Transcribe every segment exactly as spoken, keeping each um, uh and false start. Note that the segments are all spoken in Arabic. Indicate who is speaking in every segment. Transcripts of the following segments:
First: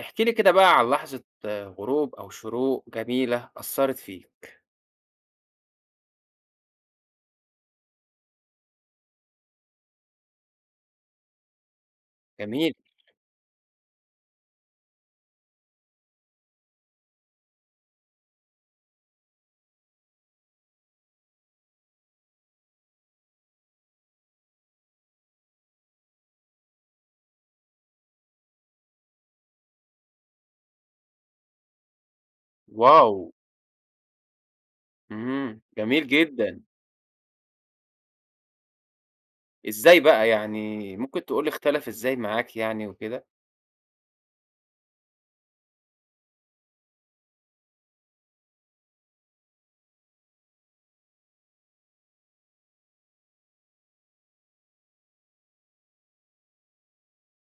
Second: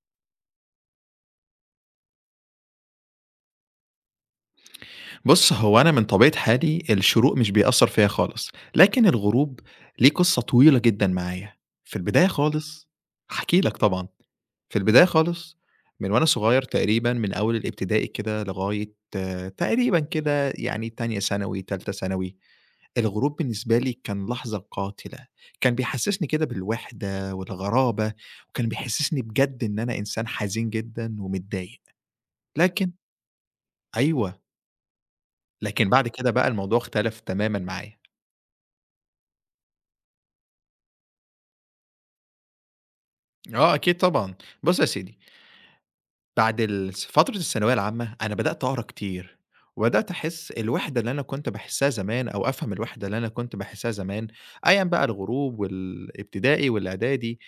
Speaker 1: احكِ لي كده بقى عن لحظة آه، غروب أو شروق جميلة أثّرت فيك.
Speaker 2: بُص، هو أنا من طبيعة حالي الشروق مش بيأثّر فيّا خالص، لكن الغروب ليه قصّة طويلة جدًا معايا. في البداية
Speaker 1: جميل،
Speaker 2: خالص هاحكي لك طبعًا، في البداية خالص من وأنا صغير تقريبًا من أول الابتدائي كده لغاية آه، تقريبًا كده يعني تانية ثانوي، تالتة ثانوي، الغروب بالنسبة لي كان لحظة قاتلة، كان بيحسّسني كده بالوحدة والغرابة، وكان بيحسّسني بجد إن أنا إنسان حزين جدًا ومتضايق. لكن
Speaker 1: واو!
Speaker 2: أيوه،
Speaker 1: إمم،
Speaker 2: لكن
Speaker 1: جميل
Speaker 2: بعد كده بقى
Speaker 1: جدًا.
Speaker 2: الموضوع اختلف تمامًا معايا.
Speaker 1: إزاي بقى يعني ممكن تقول لي اختلف إزاي معاك يعني وكده؟
Speaker 2: آه أكيد طبعًا. بُص يا سيدي، بعد الس فترة الثانوية العامة أنا بدأت أقرا كتير، وبدأت أحس الوحدة اللي أنا كنت باحسها زمان أو أفهم الوحدة اللي أنا كنت باحسها زمان أيًا بقى الغروب والابتدائي والإعدادي،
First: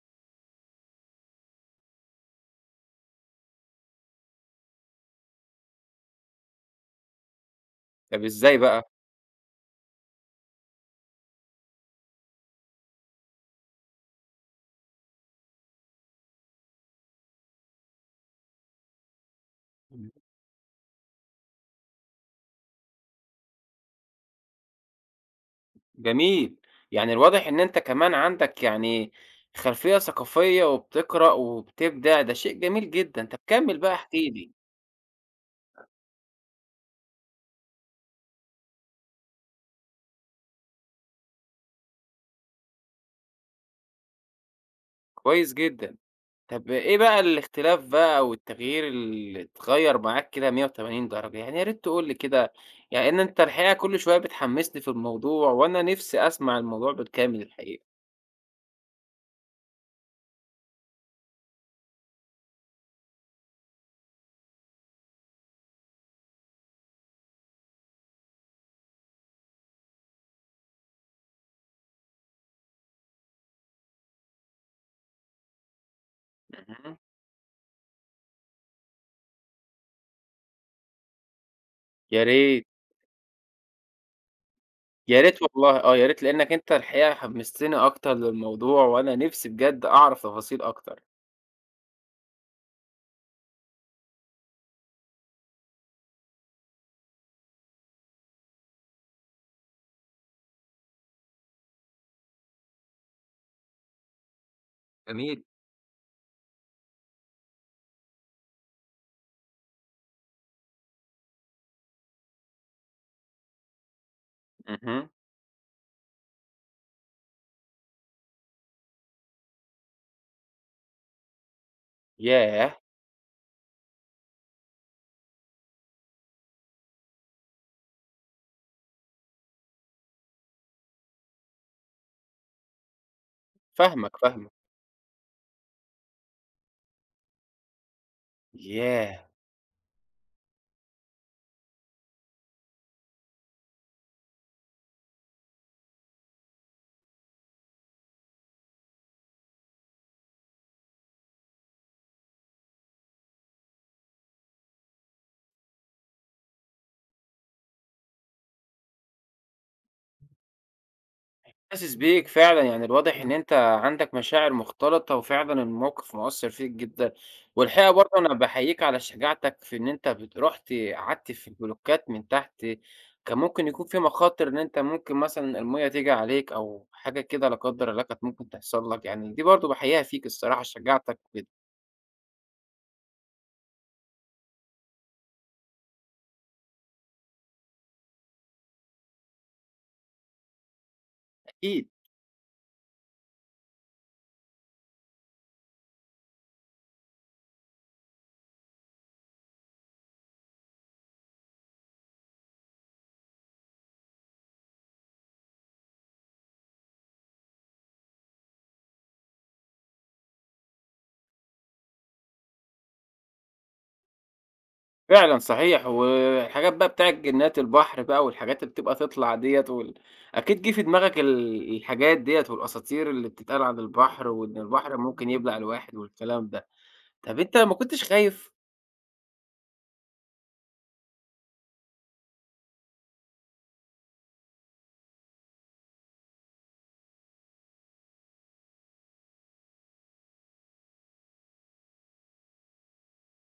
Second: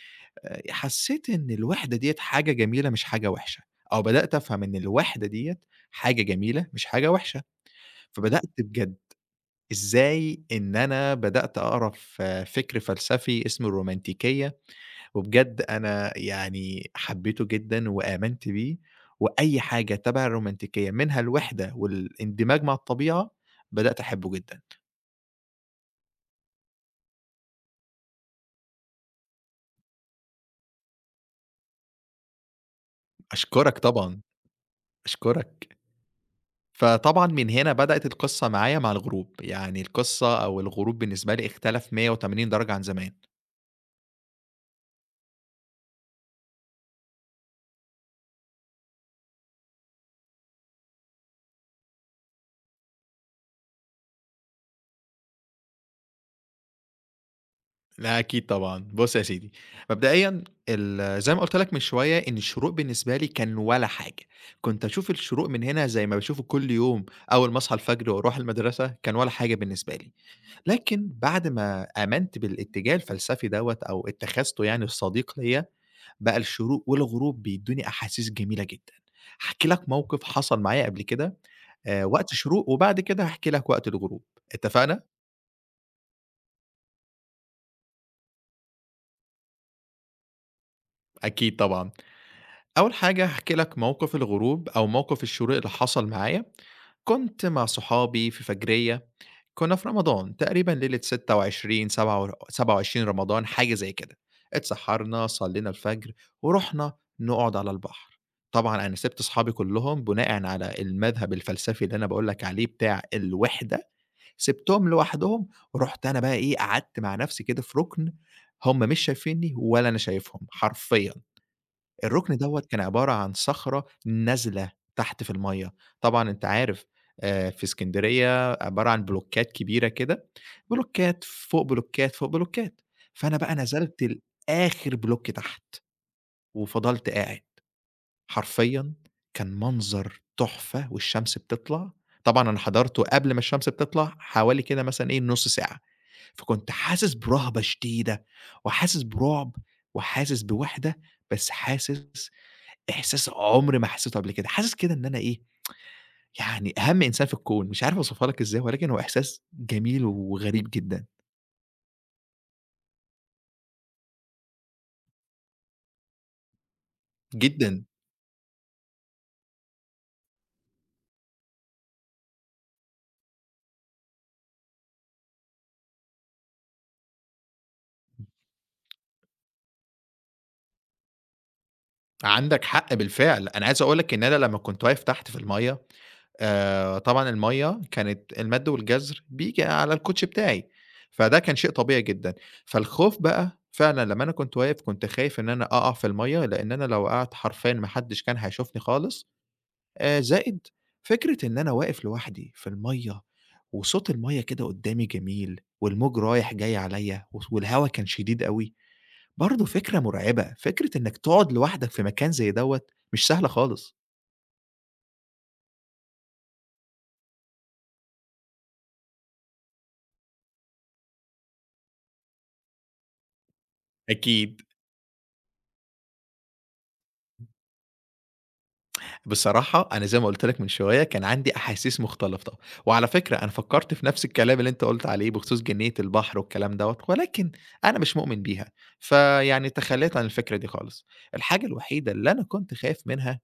Speaker 2: آآ حسيت إن الوحدة ديّة حاجة جميلة مش حاجة وحشة، أو بدأت أفهم إن الوحدة ديّة حاجة جميلة مش حاجة وحشة،
Speaker 1: طب
Speaker 2: فبدأت
Speaker 1: إزاي بقى؟
Speaker 2: بجد إزاي إن أنا بدأت أقرا ف فكر فلسفي اسمه الرومانتيكية وبجد أنا يعني حبيته جدًا وآمنت بيه، وأي حاجة
Speaker 1: إمم،
Speaker 2: تَبَع الرومانتيكية منها الوحدة والاندماج مع الطبيعة، بدأت أحبه جدًا.
Speaker 1: جميل. يعني الواضح إن أنت كمان عندك يعني خلفية ثقافية وبتقرأ وبتبدع، ده شيء جميل جدًا. طب
Speaker 2: أشكرك
Speaker 1: كمّل بقى احكِ
Speaker 2: طبعًا،
Speaker 1: لي.
Speaker 2: أشكرك. فطبعًا من هنا بدأت القصة معايا مع الغروب، يعني القصة أو الغروب بالنسبة لي اختلف مية وتمانين درجة عن زمان.
Speaker 1: كويس جدًا. طب إيه بقى الاختلاف بقى أو التغيير اللي اتغيّر معاك كده مية وتمانين درجة؟ يعني يا ريت تقول لي كده، لإن أنت الحقيقة كل شوية بتحمّسني في الموضوع وأنا نِفْسي أسمع الموضوع بالكامل الحقيقة.
Speaker 2: لا أكيد طبعًا. بُص يا سيدي، مبدئيًا ال زي ما قُلت لك من شوية إن الشروق بالنسبة لي كان ولا حاجة، كنت أشوف الشروق من هنا زي ما باشوفه كل يوم أول ما أصحى الفجر وأروح المدرسة، كان ولا حاجة بالنسبة لي. لكن بعد ما آمنت بالاتجاه الفلسفي دوّة أو اتخذته يعني الصديق ليّا، بقى الشروق
Speaker 1: اهم.
Speaker 2: والغروب بيدّوني أحاسيس جميلة جدًا. هاحكي لك موقف حصل معايا قبل كده آآ
Speaker 1: يا
Speaker 2: وقت
Speaker 1: ريت،
Speaker 2: شروق وبعد كده هاحكي لك وقت الغروب، اتفقنا؟
Speaker 1: يا ريت والله آه، يا ريت لإنّك أنت الحقيقة حمّستني أكتر للموضوع وأنا نِفْسي بجد أعرف تفاصيل أكتر.
Speaker 2: أكيد طبعًا. أول حاجة هاحكي لك موقف الغروب أو موقف الشروق اللي حصل معايا، كنت مع صحابي في فجرية، كنا في رمضان تقريبًا ليلة ستة وعشرين سبعة و سبعة وعشرين رمضان حاجة زي كده، اتسحرنا،
Speaker 1: جميل.
Speaker 2: صلينا الفجر، ورُحنا نقعد على البحر، طبعًا أنا سِبت صحابي كلّهم بناءً على المذهب الفلسفي اللي أنا باقول لك عليه بتاع الوِحدة، سِبتهم
Speaker 1: اهم.
Speaker 2: لوحدهم، ورُحت أنا بقى إيه قعدت مع نفسي كده في رُكن، هُم مش شايفينّي ولا أنا شايفهم حرفيًا. الركن دوّة
Speaker 1: ياه!
Speaker 2: كان عبارة عن صخرة نازلة تحت في المَيّة، طبعًا أنت عارف آآ في إسكندرية عبارة عن بلوكات كبيرة كده، بلوكات، فوق بلوكات، فوق بلوكات، فأنا بقى
Speaker 1: فاهمك،
Speaker 2: نزلت
Speaker 1: فاهمك.
Speaker 2: لآخر بلوك تحت، وفضلت قاعد، حرفيًا
Speaker 1: ياه!
Speaker 2: كان منظر تحفة والشمس بتطلع، طبعًا أنا حضرته قبل ما الشمس بتطلع حوالي كده مثلًا إيه نُص ساعة، فكنت حاسس برهبة شديدة، وحاسس برعب، وحاسس بوحدة، بس حاسس إحساس عمري ما حسّيته قبل كده، حاسس كده إن أنا إيه، يعني أهم إنسان في الكون، مش عارف أوصفها لك إزاي، ولكن هو إحساس جميل وغريب جدًا،
Speaker 1: حاسس بيك فعلًا، يعني الواضح إن أنت عندك مشاعر مختلطة، وفعلًا الموقف مأثّر فيك جدًا،
Speaker 2: جدًا.
Speaker 1: والحقيقة برضه أنا باحييك على شجاعتك في إن أنت بت رُحت قعدت في البلوكات من تحت، كان ممكن يكون في مخاطر إن أنت ممكن مثلًا المَيّة تيجي عليك أو حاجة كده لا قدّر الله كانت ممكن تحصل لك، يعني دي برضه باحييها فيك الصراحة شجاعتك وكده
Speaker 2: عندك حق بالفعل، أنا عايز أقول لك إن أنا لمّا كنت واقف تحت في المَيّة، آآ طبعًا المَيّة كانت المَد والجزر بييجي على الكوتشي بتاعي، فده كان شيء
Speaker 1: أكيد.
Speaker 2: طبيعي جدًا. فالخوف بقى فعلًا لمّا أنا كنت واقف، كنت خايف إن أنا أقع في المَيّة، لإن أنا لو وقعت حرفيًا ما حدّش كان هيشوفني خالص. آآ زائد فكرة إن أنا واقف لوحدي في المَيّة وصوت المَيّة كده قدّامي جميل والموج رايح جاي عليّا وص والهوا كان شديد أوي، برضه فكرة مرعبة، فكرة إنّك تقعد لوحدك في مكان زي دوّة مش سهلة خالص.
Speaker 1: فعلًا صحيح، والحاجات بقى بتاعة جنات البحر بقى والحاجات اللي بتبقى تطلع ديّة وال أكيد جه في دماغك ال الحاجات ديّة والأساطير اللي بتتقال عن البحر وإن
Speaker 2: أكيد.
Speaker 1: البحر ممكن يبلع الواحد والكلام ده، طَب أنت ما كنتش خايف؟
Speaker 2: بصراحة أنا زي ما قُلت لك من شوية كان عندي أحاسيس مختلطة، وعلى فكرة أنا فكّرت في نفس الكلام اللي أنت قُلت عليه بخصوص جنيّة البحر والكلام دوّة، ولكن أنا مش مؤمن بيها، فيعني تخلّيت عن الفكرة دي خالص. الحاجة الوحيدة اللي أنا كنت خايف منها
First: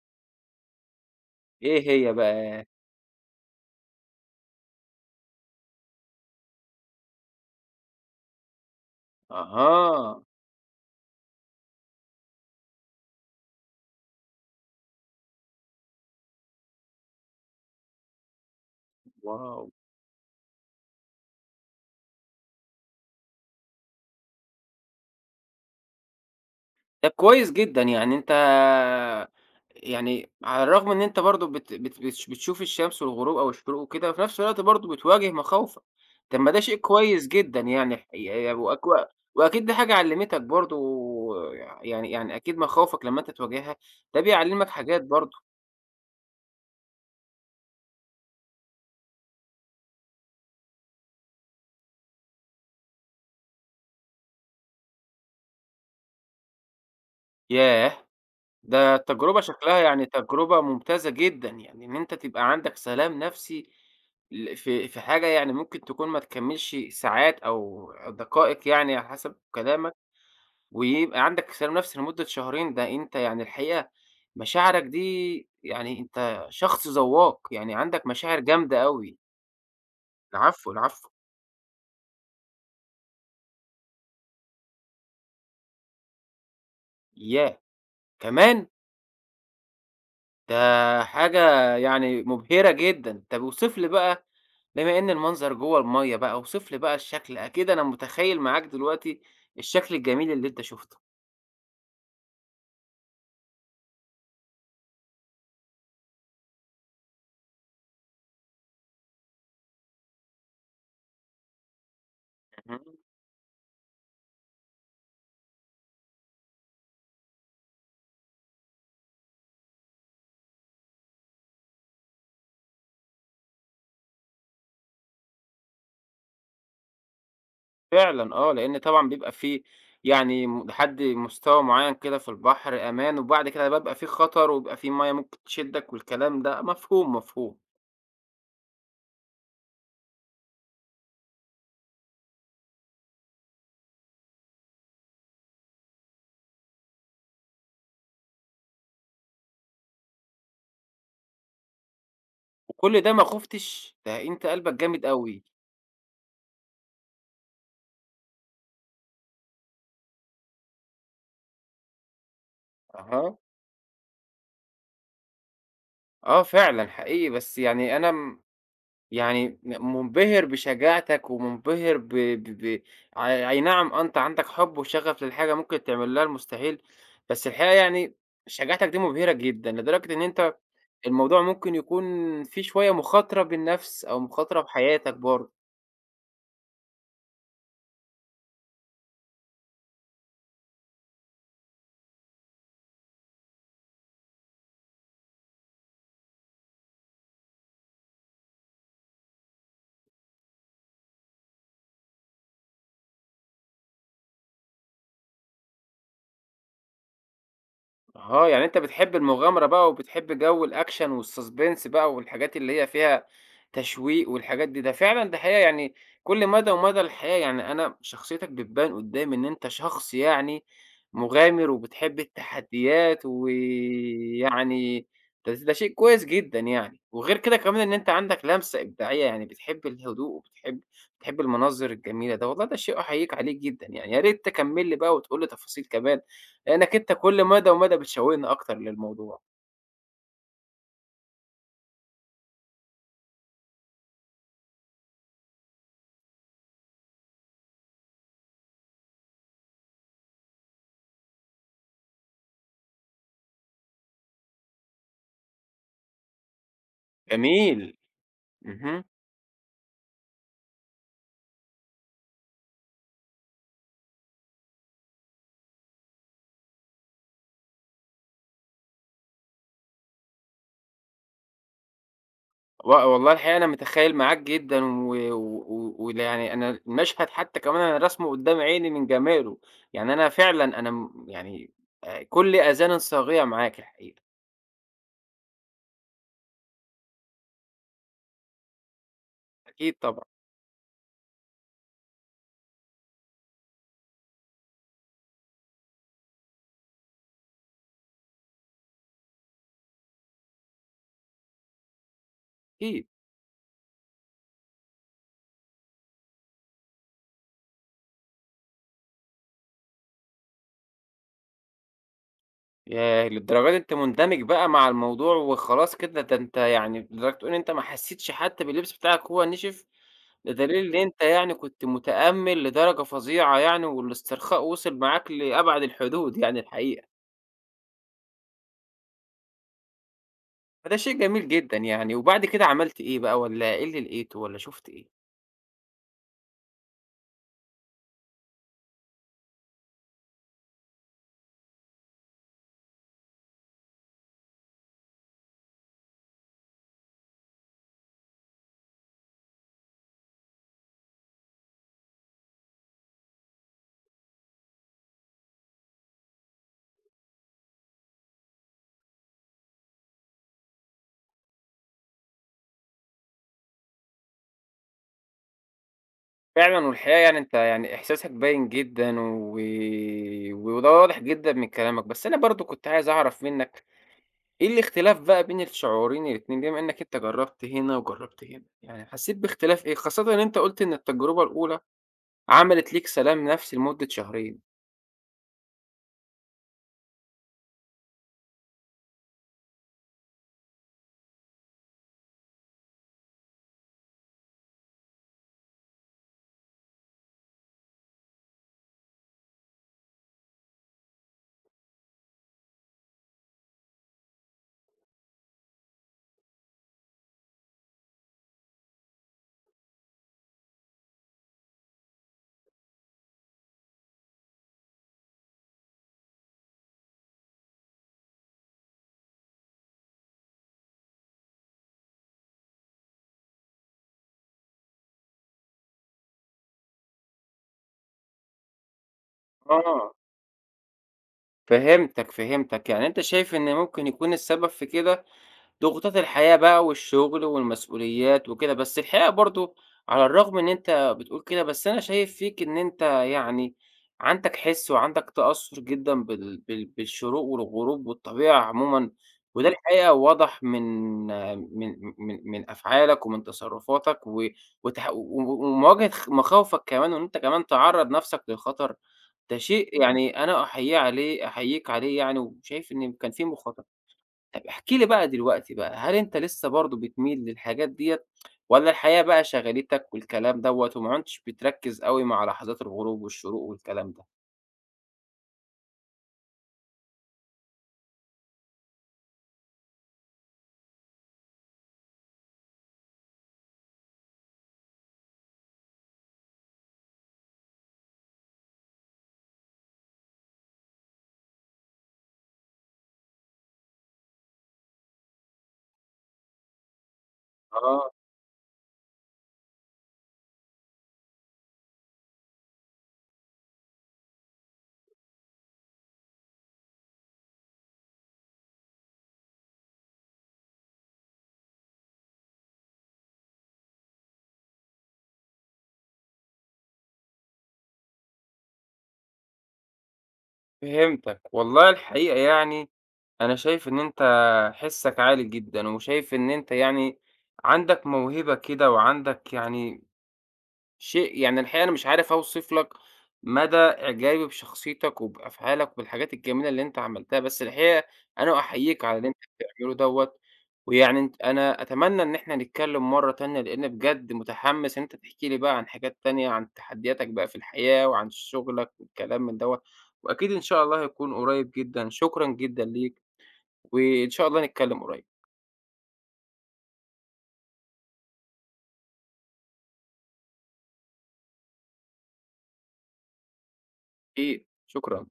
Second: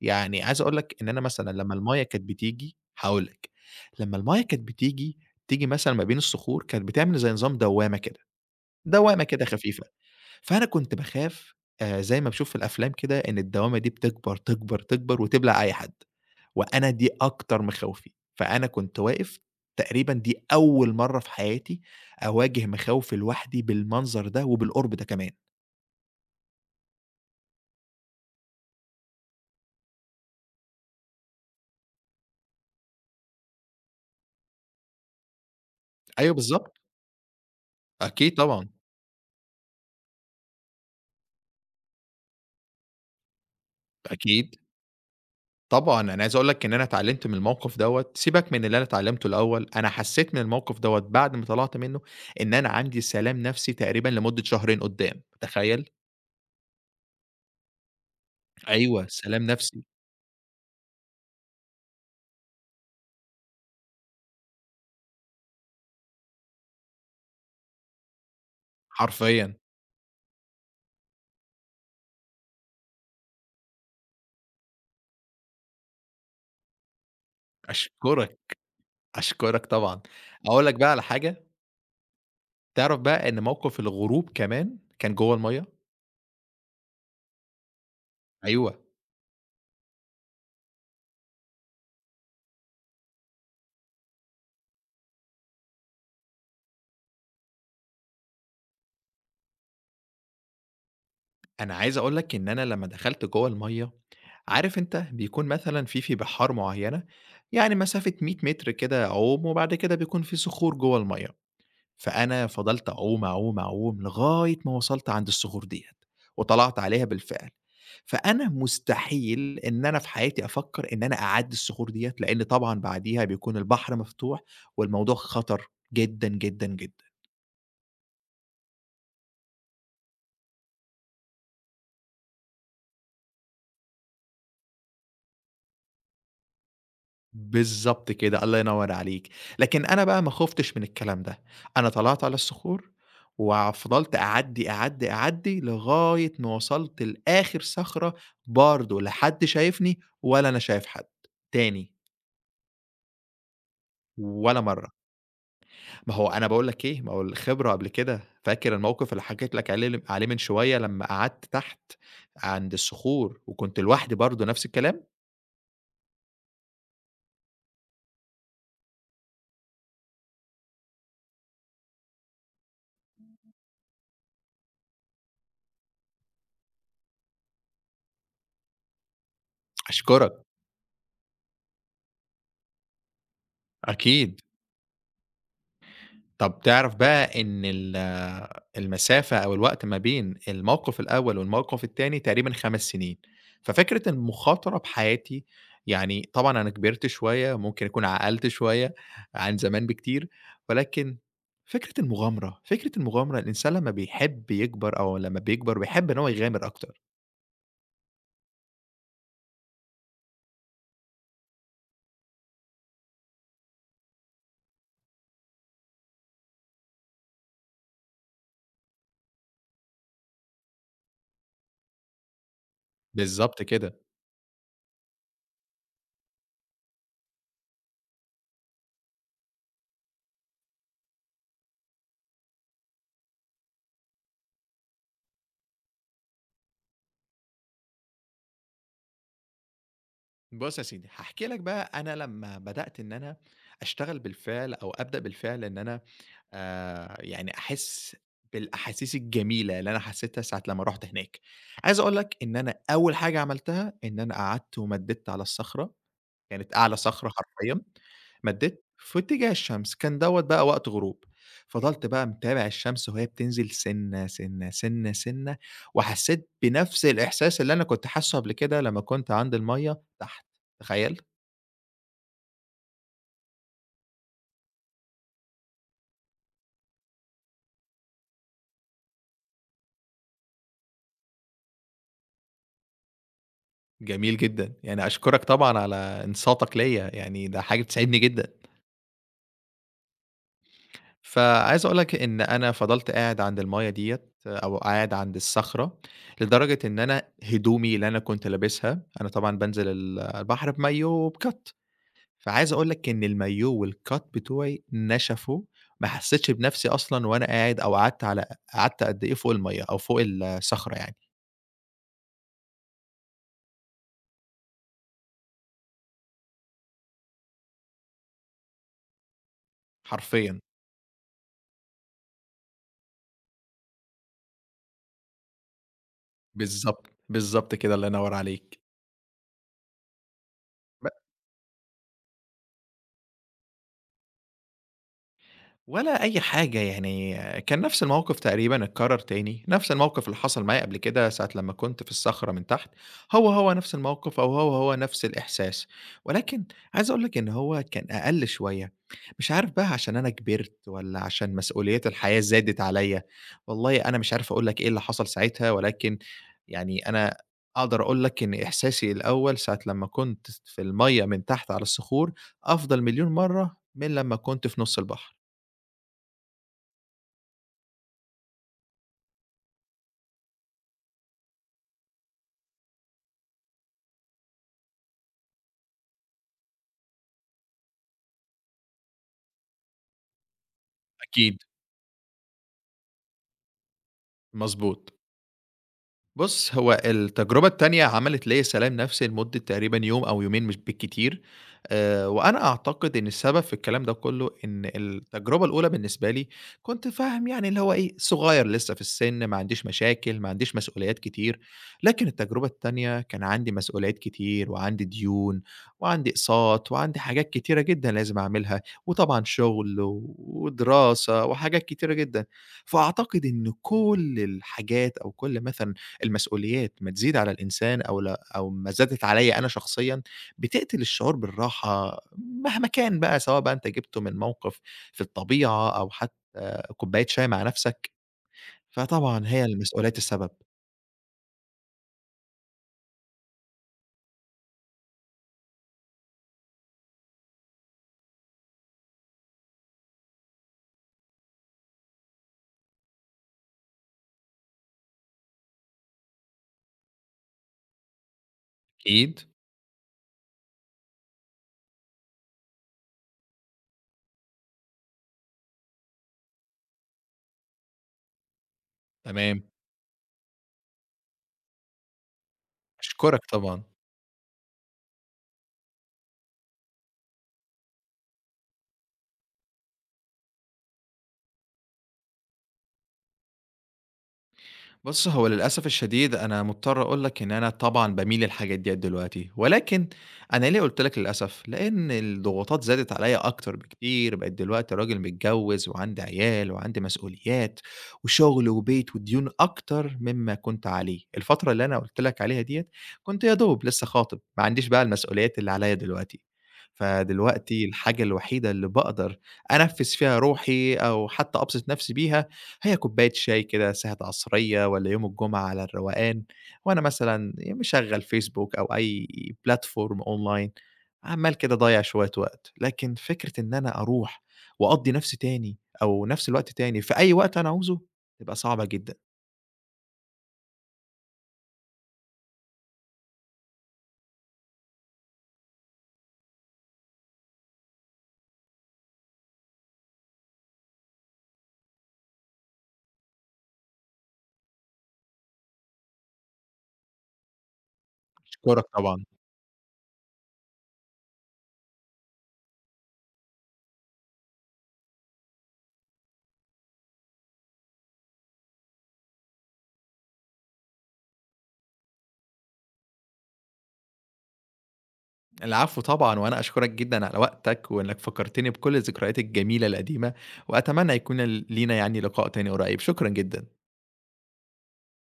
Speaker 2: يعني عايز أقول لك إن أنا مثلًا لمّا
Speaker 1: إيه
Speaker 2: المَيّة
Speaker 1: هي
Speaker 2: كانت
Speaker 1: بقى؟
Speaker 2: بتيجي هاقول لك، لمّا المَيّة كانت بتيجي، تيجي مثلًا ما بين الصخور، كانت بتعمل زي نظام دوّامة كده، دوّامة كده خفيفة،
Speaker 1: أها،
Speaker 2: فأنا كنت باخاف آآ زي ما باشوف في الأفلام كده إن الدوّامة دي بتكبر، تكبر، تكبر وتبلع أي حد، وأنا دي أكتر مخاوفي، فأنا كنت واقف
Speaker 1: واو!
Speaker 2: تقريبًا دي أول مرّة في حياتي أواجه مخاوفي لوحدي بالمنظر ده وبالقرب ده كمان.
Speaker 1: طب كويس جدًا، يعني أنت يعني على الرغم إن أنت برضه بت بت بتش بتشوف الشمس والغروب أو الشروق وكده، وفي نفس الوقت برضه بتواجه مخاوفك.
Speaker 2: أيوه
Speaker 1: طب ما ده شيء
Speaker 2: بالضبط،
Speaker 1: كويس جدًا يعني
Speaker 2: أكيد
Speaker 1: الحقيقة ي
Speaker 2: طبعًا،
Speaker 1: وأك وأكيد دي حاجة علمتك برضه يعني يعني أكيد مخاوفك لمّا أنت تواجهها ده
Speaker 2: أكيد.
Speaker 1: بيعلمك حاجات برضه،
Speaker 2: طبعًا، أنا عايز أقول لك إن أنا اتعلمت من الموقف دوّة، سيبك من اللي أنا اتعلمته الأول، أنا حسيت من الموقف دوّة بعد ما طلعت منه إن أنا عندي سلام نفسي تقريبًا لمدة شهرين قدّام، تخيل!
Speaker 1: ياه! ده
Speaker 2: أيوه،
Speaker 1: تجربة
Speaker 2: سلام
Speaker 1: شكلها
Speaker 2: نفسي،
Speaker 1: يعني تجربة ممتازة جدًا، يعني إن أنت تبقى عندك سلام نفسي ل في في حاجة يعني ممكن تكون ما تكمّلش ساعات أو دقائق يعني على حسب
Speaker 2: حرفيًا،
Speaker 1: كلامك، ويبقى عندك سلام نفسي لمدة شهرين، ده أنت يعني الحقيقة مشاعرك دي يعني أنت شخص ذواق، يعني عندك مشاعر
Speaker 2: أشكرك،
Speaker 1: جامدة أوي.
Speaker 2: أشكرك طبعًا. أقول
Speaker 1: العفو،
Speaker 2: لك بقى على
Speaker 1: العفو،
Speaker 2: حاجة، تعرف بقى إن موقف الغروب كمان كان جوّه المَيّة؟
Speaker 1: ياه! كمان!
Speaker 2: أيوه،
Speaker 1: ده حاجة يعني مبهرة جدًا. طب اوصف لي بقى بما إن المنظر جوّه المَيّة بقى، اوصف لي بقى الشكل، أكيد أنا متخيّل معاك دلوقتي الشكل الجميل اللي أنت شُفته.
Speaker 2: أنا عايز أقول لك إن أنا لمّا دخلت جوّه المَيّة، عارف أنت بيكون مثلًا في في بحار معيّنة، يعني مسافة مية متر كده عُوم، وبعد كده بيكون في صخور جوّه المَيّة. فأنا
Speaker 1: اهم،
Speaker 2: فضلت أعوم، أعوم، أعوم، لغاية ما وصلت عند الصخور ديّة، وطلعت عليها بالفعل. فأنا مستحيل إن أنا في حياتي أفكّر إن أنا أعدّي الصخور ديّة، لإن طبعًا بعديها بيكون البحر مفتوح، والموضوع خطر جدًا، جدًا، جدًا.
Speaker 1: فعلًا آه، لإن طبعًا بيبقى في يعني م لحد مستوى معيّن كده في البحر أمان، وبعد كده بيبقى في خطر، وبيبقى في مَيّة ممكن تشدّك والكلام ده، مفهوم، مفهوم.
Speaker 2: بالضبط كده، الله ينوّر عليك. لكن أنا بقى ما خُفتش من الكلام ده، أنا طلعت على الصخور، وفضلت أعدّي، أعدّي، أعدّي، لغاية ما وصلت لآخر صخرة برضه لا حد شايفني ولا أنا شايف حد تاني.
Speaker 1: وكل ده ما خُفتش؟ ده أنت
Speaker 2: ولا
Speaker 1: قلبك
Speaker 2: مرّة.
Speaker 1: جامد أوي.
Speaker 2: ما هو أنا باقول لك إيه، ما هو الخبرة قبل كده، فاكر الموقف اللي حكيت لك عليه ل عليه من شوية لمّا قعدت تحت عند
Speaker 1: أها،
Speaker 2: الصخور وكنت لوحدي برضه نفس الكلام؟
Speaker 1: آه فعلًا حقيقي، بس يعني أنا م يعني م منبهر بشجاعتك ومنبهر ب ب ب أي أي نعم أنت عندك حب وشغف للحاجة ممكن تعمل لها المستحيل، بس الحقيقة يعني شجاعتك دي مبهرة جدًا، لدرجة إن
Speaker 2: أشكرك،
Speaker 1: أنت الموضوع ممكن يكون فيه شوية مخاطرة بالنفس أو
Speaker 2: أكيد.
Speaker 1: مخاطرة بحياتك برضه.
Speaker 2: طب تعرف بقى إن ال المسافة أو الوقت ما بين الموقف الأول والموقف التاني تقريبًا 5 سنين، ففكرة المخاطرة بحياتي يعني طبعًا أنا كبرت شوية، ممكن أكون عقلت شوية عن زمان بكتير، ولكن فكرة المغامرة، فكرة المغامرة الإنسان لمّا بيحب يكبر أو لمّا بيكبر بيحب إن هو يغامر أكتر.
Speaker 1: آه، يعني أنت بتحب المغامرة بقى وبتحب جو الأكشن والsuspense بقى والحاجات اللي هي فيها تشويق والحاجات دي، ده فعلًا ده حقيقة يعني كل مدى ومدى الحياة، يعني أنا شخصيتك بتبان قدّامي إن أنت شخص يعني مغامر وبتحب التحديات
Speaker 2: بالضبط كده.
Speaker 1: ويعني ده ده شيء كويس جدًا يعني، وغير كده كمان إن أنت عندك لمسة إبداعية، يعني بتحب الهدوء وبتحب بتحب المناظر الجميلة، ده والله ده شيء أحييك عليه جدًا يعني، يا ريت تكمّل لي بقى وتقول لي تفاصيل كمان لأنك أنت كل مدى ومدى بتشوّقني أكتر للموضوع.
Speaker 2: بُص يا سيدي، هاحكي لك بقى أنا لمّا بدأت إن أنا أشتغل بالفعل أو أبدأ بالفعل إن أنا آآ يعني أحس بالأحاسيس الجميلة اللي أنا حسيتها ساعة لمّا رُحت هناك. عايز أقول لك إن أنا أول حاجة عملتها إن أنا قعدت ومدِّدت على الصخرة كانت أعلى صخرة حرفيًا،
Speaker 1: جميل.
Speaker 2: مدّيت
Speaker 1: اهم.
Speaker 2: في اتجاه الشمس، كان دوّة بقى وقت غروب، فضلت بقى متابع الشمس وهي بتنزل سِنّة، سِنّة، سِنّة، سِنّة، وحسّيت بنفْس الإحساس اللي أنا كنت حاسّه قبل كده لمّا كنت عند المَيّة تحت، تخيّل؟
Speaker 1: و والله الحقيقة أنا متخيّل معاك جدًا ويعني و و وال يعني أنا المشهد حتّى كمان أنا راسمه قدّام عيني من جماله. يعني أنا فعلًا أنا م يعني آآ كُلّي آذان صاغية معاك الحقيقة.
Speaker 2: جميل جدًا، يعني أشكرك طبعًا على إنصاتك ليّا، يعني ده حاجة بتسعدني جدًا.
Speaker 1: أكيد طبعًا،
Speaker 2: فعايز أقول لك إن أنا فضلت قاعد عند المَيّة ديّة أو قاعد عند الصخرة، لدرجة إن أنا هدومي اللي أنا كنت لابسها أنا طبعًا بانزل ال البحر بمايو وبكَت، فعايز أقول
Speaker 1: أكيد.
Speaker 2: لك إن المايو والكَت بتوعي نشفوا، ما حسيتش بنفسي أصلًا وأنا قاعد أو قعدت على قعدت قد إيه فوق المَيّة أو فوق الصخرة يعني،
Speaker 1: ياه! للدرجة دي أنت مندمج بقى مع الموضوع وخلاص كده، ده أنت يعني لدرجة تقول إن أنت ما حسيتش حتى باللبس بتاعك وهو نشف،
Speaker 2: حرفيًا،
Speaker 1: بدليل إن أنت يعني كنت متأمل لدرجة فظيعة يعني، والاسترخاء وصل معاك لأبعد الحدود يعني
Speaker 2: بالضبط،
Speaker 1: الحقيقة،
Speaker 2: بالضبط كده، الله ينوّر عليك.
Speaker 1: فده شيء جميل جدًا يعني، وبعد كده عملت إيه بقى والّا إيه اللي لقيته والّا شُفت إيه؟
Speaker 2: ولا أي حاجة، يعني كان نفس الموقف تقريبًا اتكرر تاني، نفس الموقف اللي حصل معايا قبل كده ساعة لمّا كنت في الصخرة من تحت، هو، هو نفس الموقف أو هو، هو نفس الإحساس، ولكن عايز أقول لك إن هو كان أقل شوية، مش عارف بقى عشان أنا كبرت والّا عشان مسؤوليات الحياة زادت عليَّ، والله أنا مش عارف أقول لك إيه اللي حصل ساعتها، ولكن يعني أنا أقدر أقول لك إن إحساسي الأول ساعة لمّا كنت في المَيَّة من تحت على الصخور أفضل مليون مرة من لمّا كنت في نُص البحر.
Speaker 1: فعلًا والحقيقة يعني أنت يعني إحساسك باين جدًا و وده واضح جدًا من كلامك، بس أنا برضه كنت عايز أعرف منك إيه الاختلاف بقى بين الشعورين الاتنين، بما إنك أنت جرّبت هنا وجرّبت هنا، يعني حسّيت باختلاف إيه؟ خاصةً إن أنت قُلت إن التجربة
Speaker 2: أكيد،
Speaker 1: الأولى عملت ليك سلام نفسي لمدة شهرين.
Speaker 2: مضبوط. بُص، هو التجربة التانية عملت ليّا سلام نفسي لمدة تقريبًا يوم أو يومين مش بالكتير، آآ، وأنا أعتقد إن السبب في الكلام ده كله إن التجربة الأولى بالنسبة لي كنت فاهم يعني اللي هو إيه، صغير لسه في السن، ما عنديش مشاكل، ما عنديش مسؤوليات كتير، لكن التجربة التانية كان عندي مسؤوليات كتير، وعندي ديون، وعندي أقساط، وعندي حاجات كتيرة جدًا لازم أعملها، وطبعًا شغل و- ودراسة وحاجات كتيرة جدًا، فأعتقد إن كل الحاجات أو كل مثلًا المسؤوليات ما تزيد على الإنسان أو لا أو ما زادت عليّا أنا شخصيًا، بتقتل الشعور بالراحة مهما كان بقى، سواء بقى أنت جِبته من موقف في الطبيعة أو حتى كوباية شاي مع نَفْسك، فطبعًا هي
Speaker 1: آه،
Speaker 2: المسؤوليات السبب.
Speaker 1: فهمتك، فهمتك، يعني أنت شايف إن ممكن يكون السبب في كده ضغوطات الحياة بقى والشغل والمسؤوليات وكده، بس الحقيقة برضه على الرغم إن أنت بتقول كده، بس أنا شايف فيك إن أنت يعني عندك حِس وعندك تأثُّر جدًا بال بال بالشروق والغروب والطبيعة عمومًا،
Speaker 2: أكيد،
Speaker 1: وده الحقيقة واضح من من من من أفعالك ومن تصرُّفاتك و وتح و ومواجهة خ مخاوفك كمان وإن أنت كمان تعرّض نَفْسك للخطر، ده
Speaker 2: تمام،
Speaker 1: شيء يعني أنا أحييه عليه أحييك عليه يعني وشايف إن كان
Speaker 2: أشكرك
Speaker 1: في
Speaker 2: طبعًا.
Speaker 1: مخاطرات طب احكِ لي بقى دلوقتي بقى، هل أنت لسه برضه بتميل للحاجات ديّة والّا الحياة بقى شَغَلتك والكلام دوّة وما عُدتش بتركّز أوي مع لحظات الغروب والشروق والكلام ده؟
Speaker 2: بُص، هو للأسف الشديد أنا مضطر أقول لك إن أنا طبعًا باميل للحاجات ديّة دلوقتي، ولكن أنا ليه قُلت لك للأسف، لإن الضغوطات زادت عليّا أكتر بكتير، بقيت دلوقتي راجل متجوّز وعندي عيال وعندي مسؤوليات وشغل وبيت وديون أكتر مما كنت عليه، الفترة اللي أنا قُلت لك عليها ديّة كنت يا دوب لسه خاطب، ما عنديش بقى المسؤوليات اللي عليّا دلوقتي، فدلوقتي
Speaker 1: آه،
Speaker 2: الحاجة الوحيدة اللي باقدر أنفّذ فيها روحي أو حتى أبسط نفسي بيها هي كوباية شاي كده، ساعة عصرية والّا يوم الجمعة على الروقان، وأنا مثلًا مشغّل فيسبوك أو أي platform online، عمّال كده أضيّع شوية وقت، لكن فكرة إن أنا أروح وأقضّي نَفْسي تاني أو نَفْس الوقت تاني في أي وقت أنا عاوزه، تبقى صعبة جدًا.
Speaker 1: فهمتك. والله الحقيقة يعني أنا شايف إن أنت حِسّك عالي جدًا وشايف إن أنت يعني عندك موهبة كده وعندك يعني شيء يعني الحقيقة أنا مش عارف أوصف لك مدى إعجابي بشخصيتك وبأفعالك وبالحاجات الجميلة اللي أنت عملتها، بس الحقيقة أنا
Speaker 2: أشكرك
Speaker 1: أحييك على
Speaker 2: طبعًا.
Speaker 1: اللي أنت بتعمله دوّة، ويعني أنت أنا أتمنى إن إحنا نتكلم مرّة تانية، لإن بجد متحمس إن أنت تحكي لي بقى عن حاجات تانية، عن تحدياتك بقى في الحياة وعن شغلك والكلام من دوّة، وأكيد إن شاء الله هيكون قريب جدًا، شكرًا جدًا ليك، وإن شاء الله نتكلم قريب،
Speaker 2: العفو طبعًا، وأنا أشكرك جدًا على وقتك وإنّك فكّرتني بكل الذكريات الجميلة القديمة، وأتمنى يكون ال لينا يعني لقاء تاني قريب. شكرًا جدًا.
Speaker 1: أكيد، شكرًا.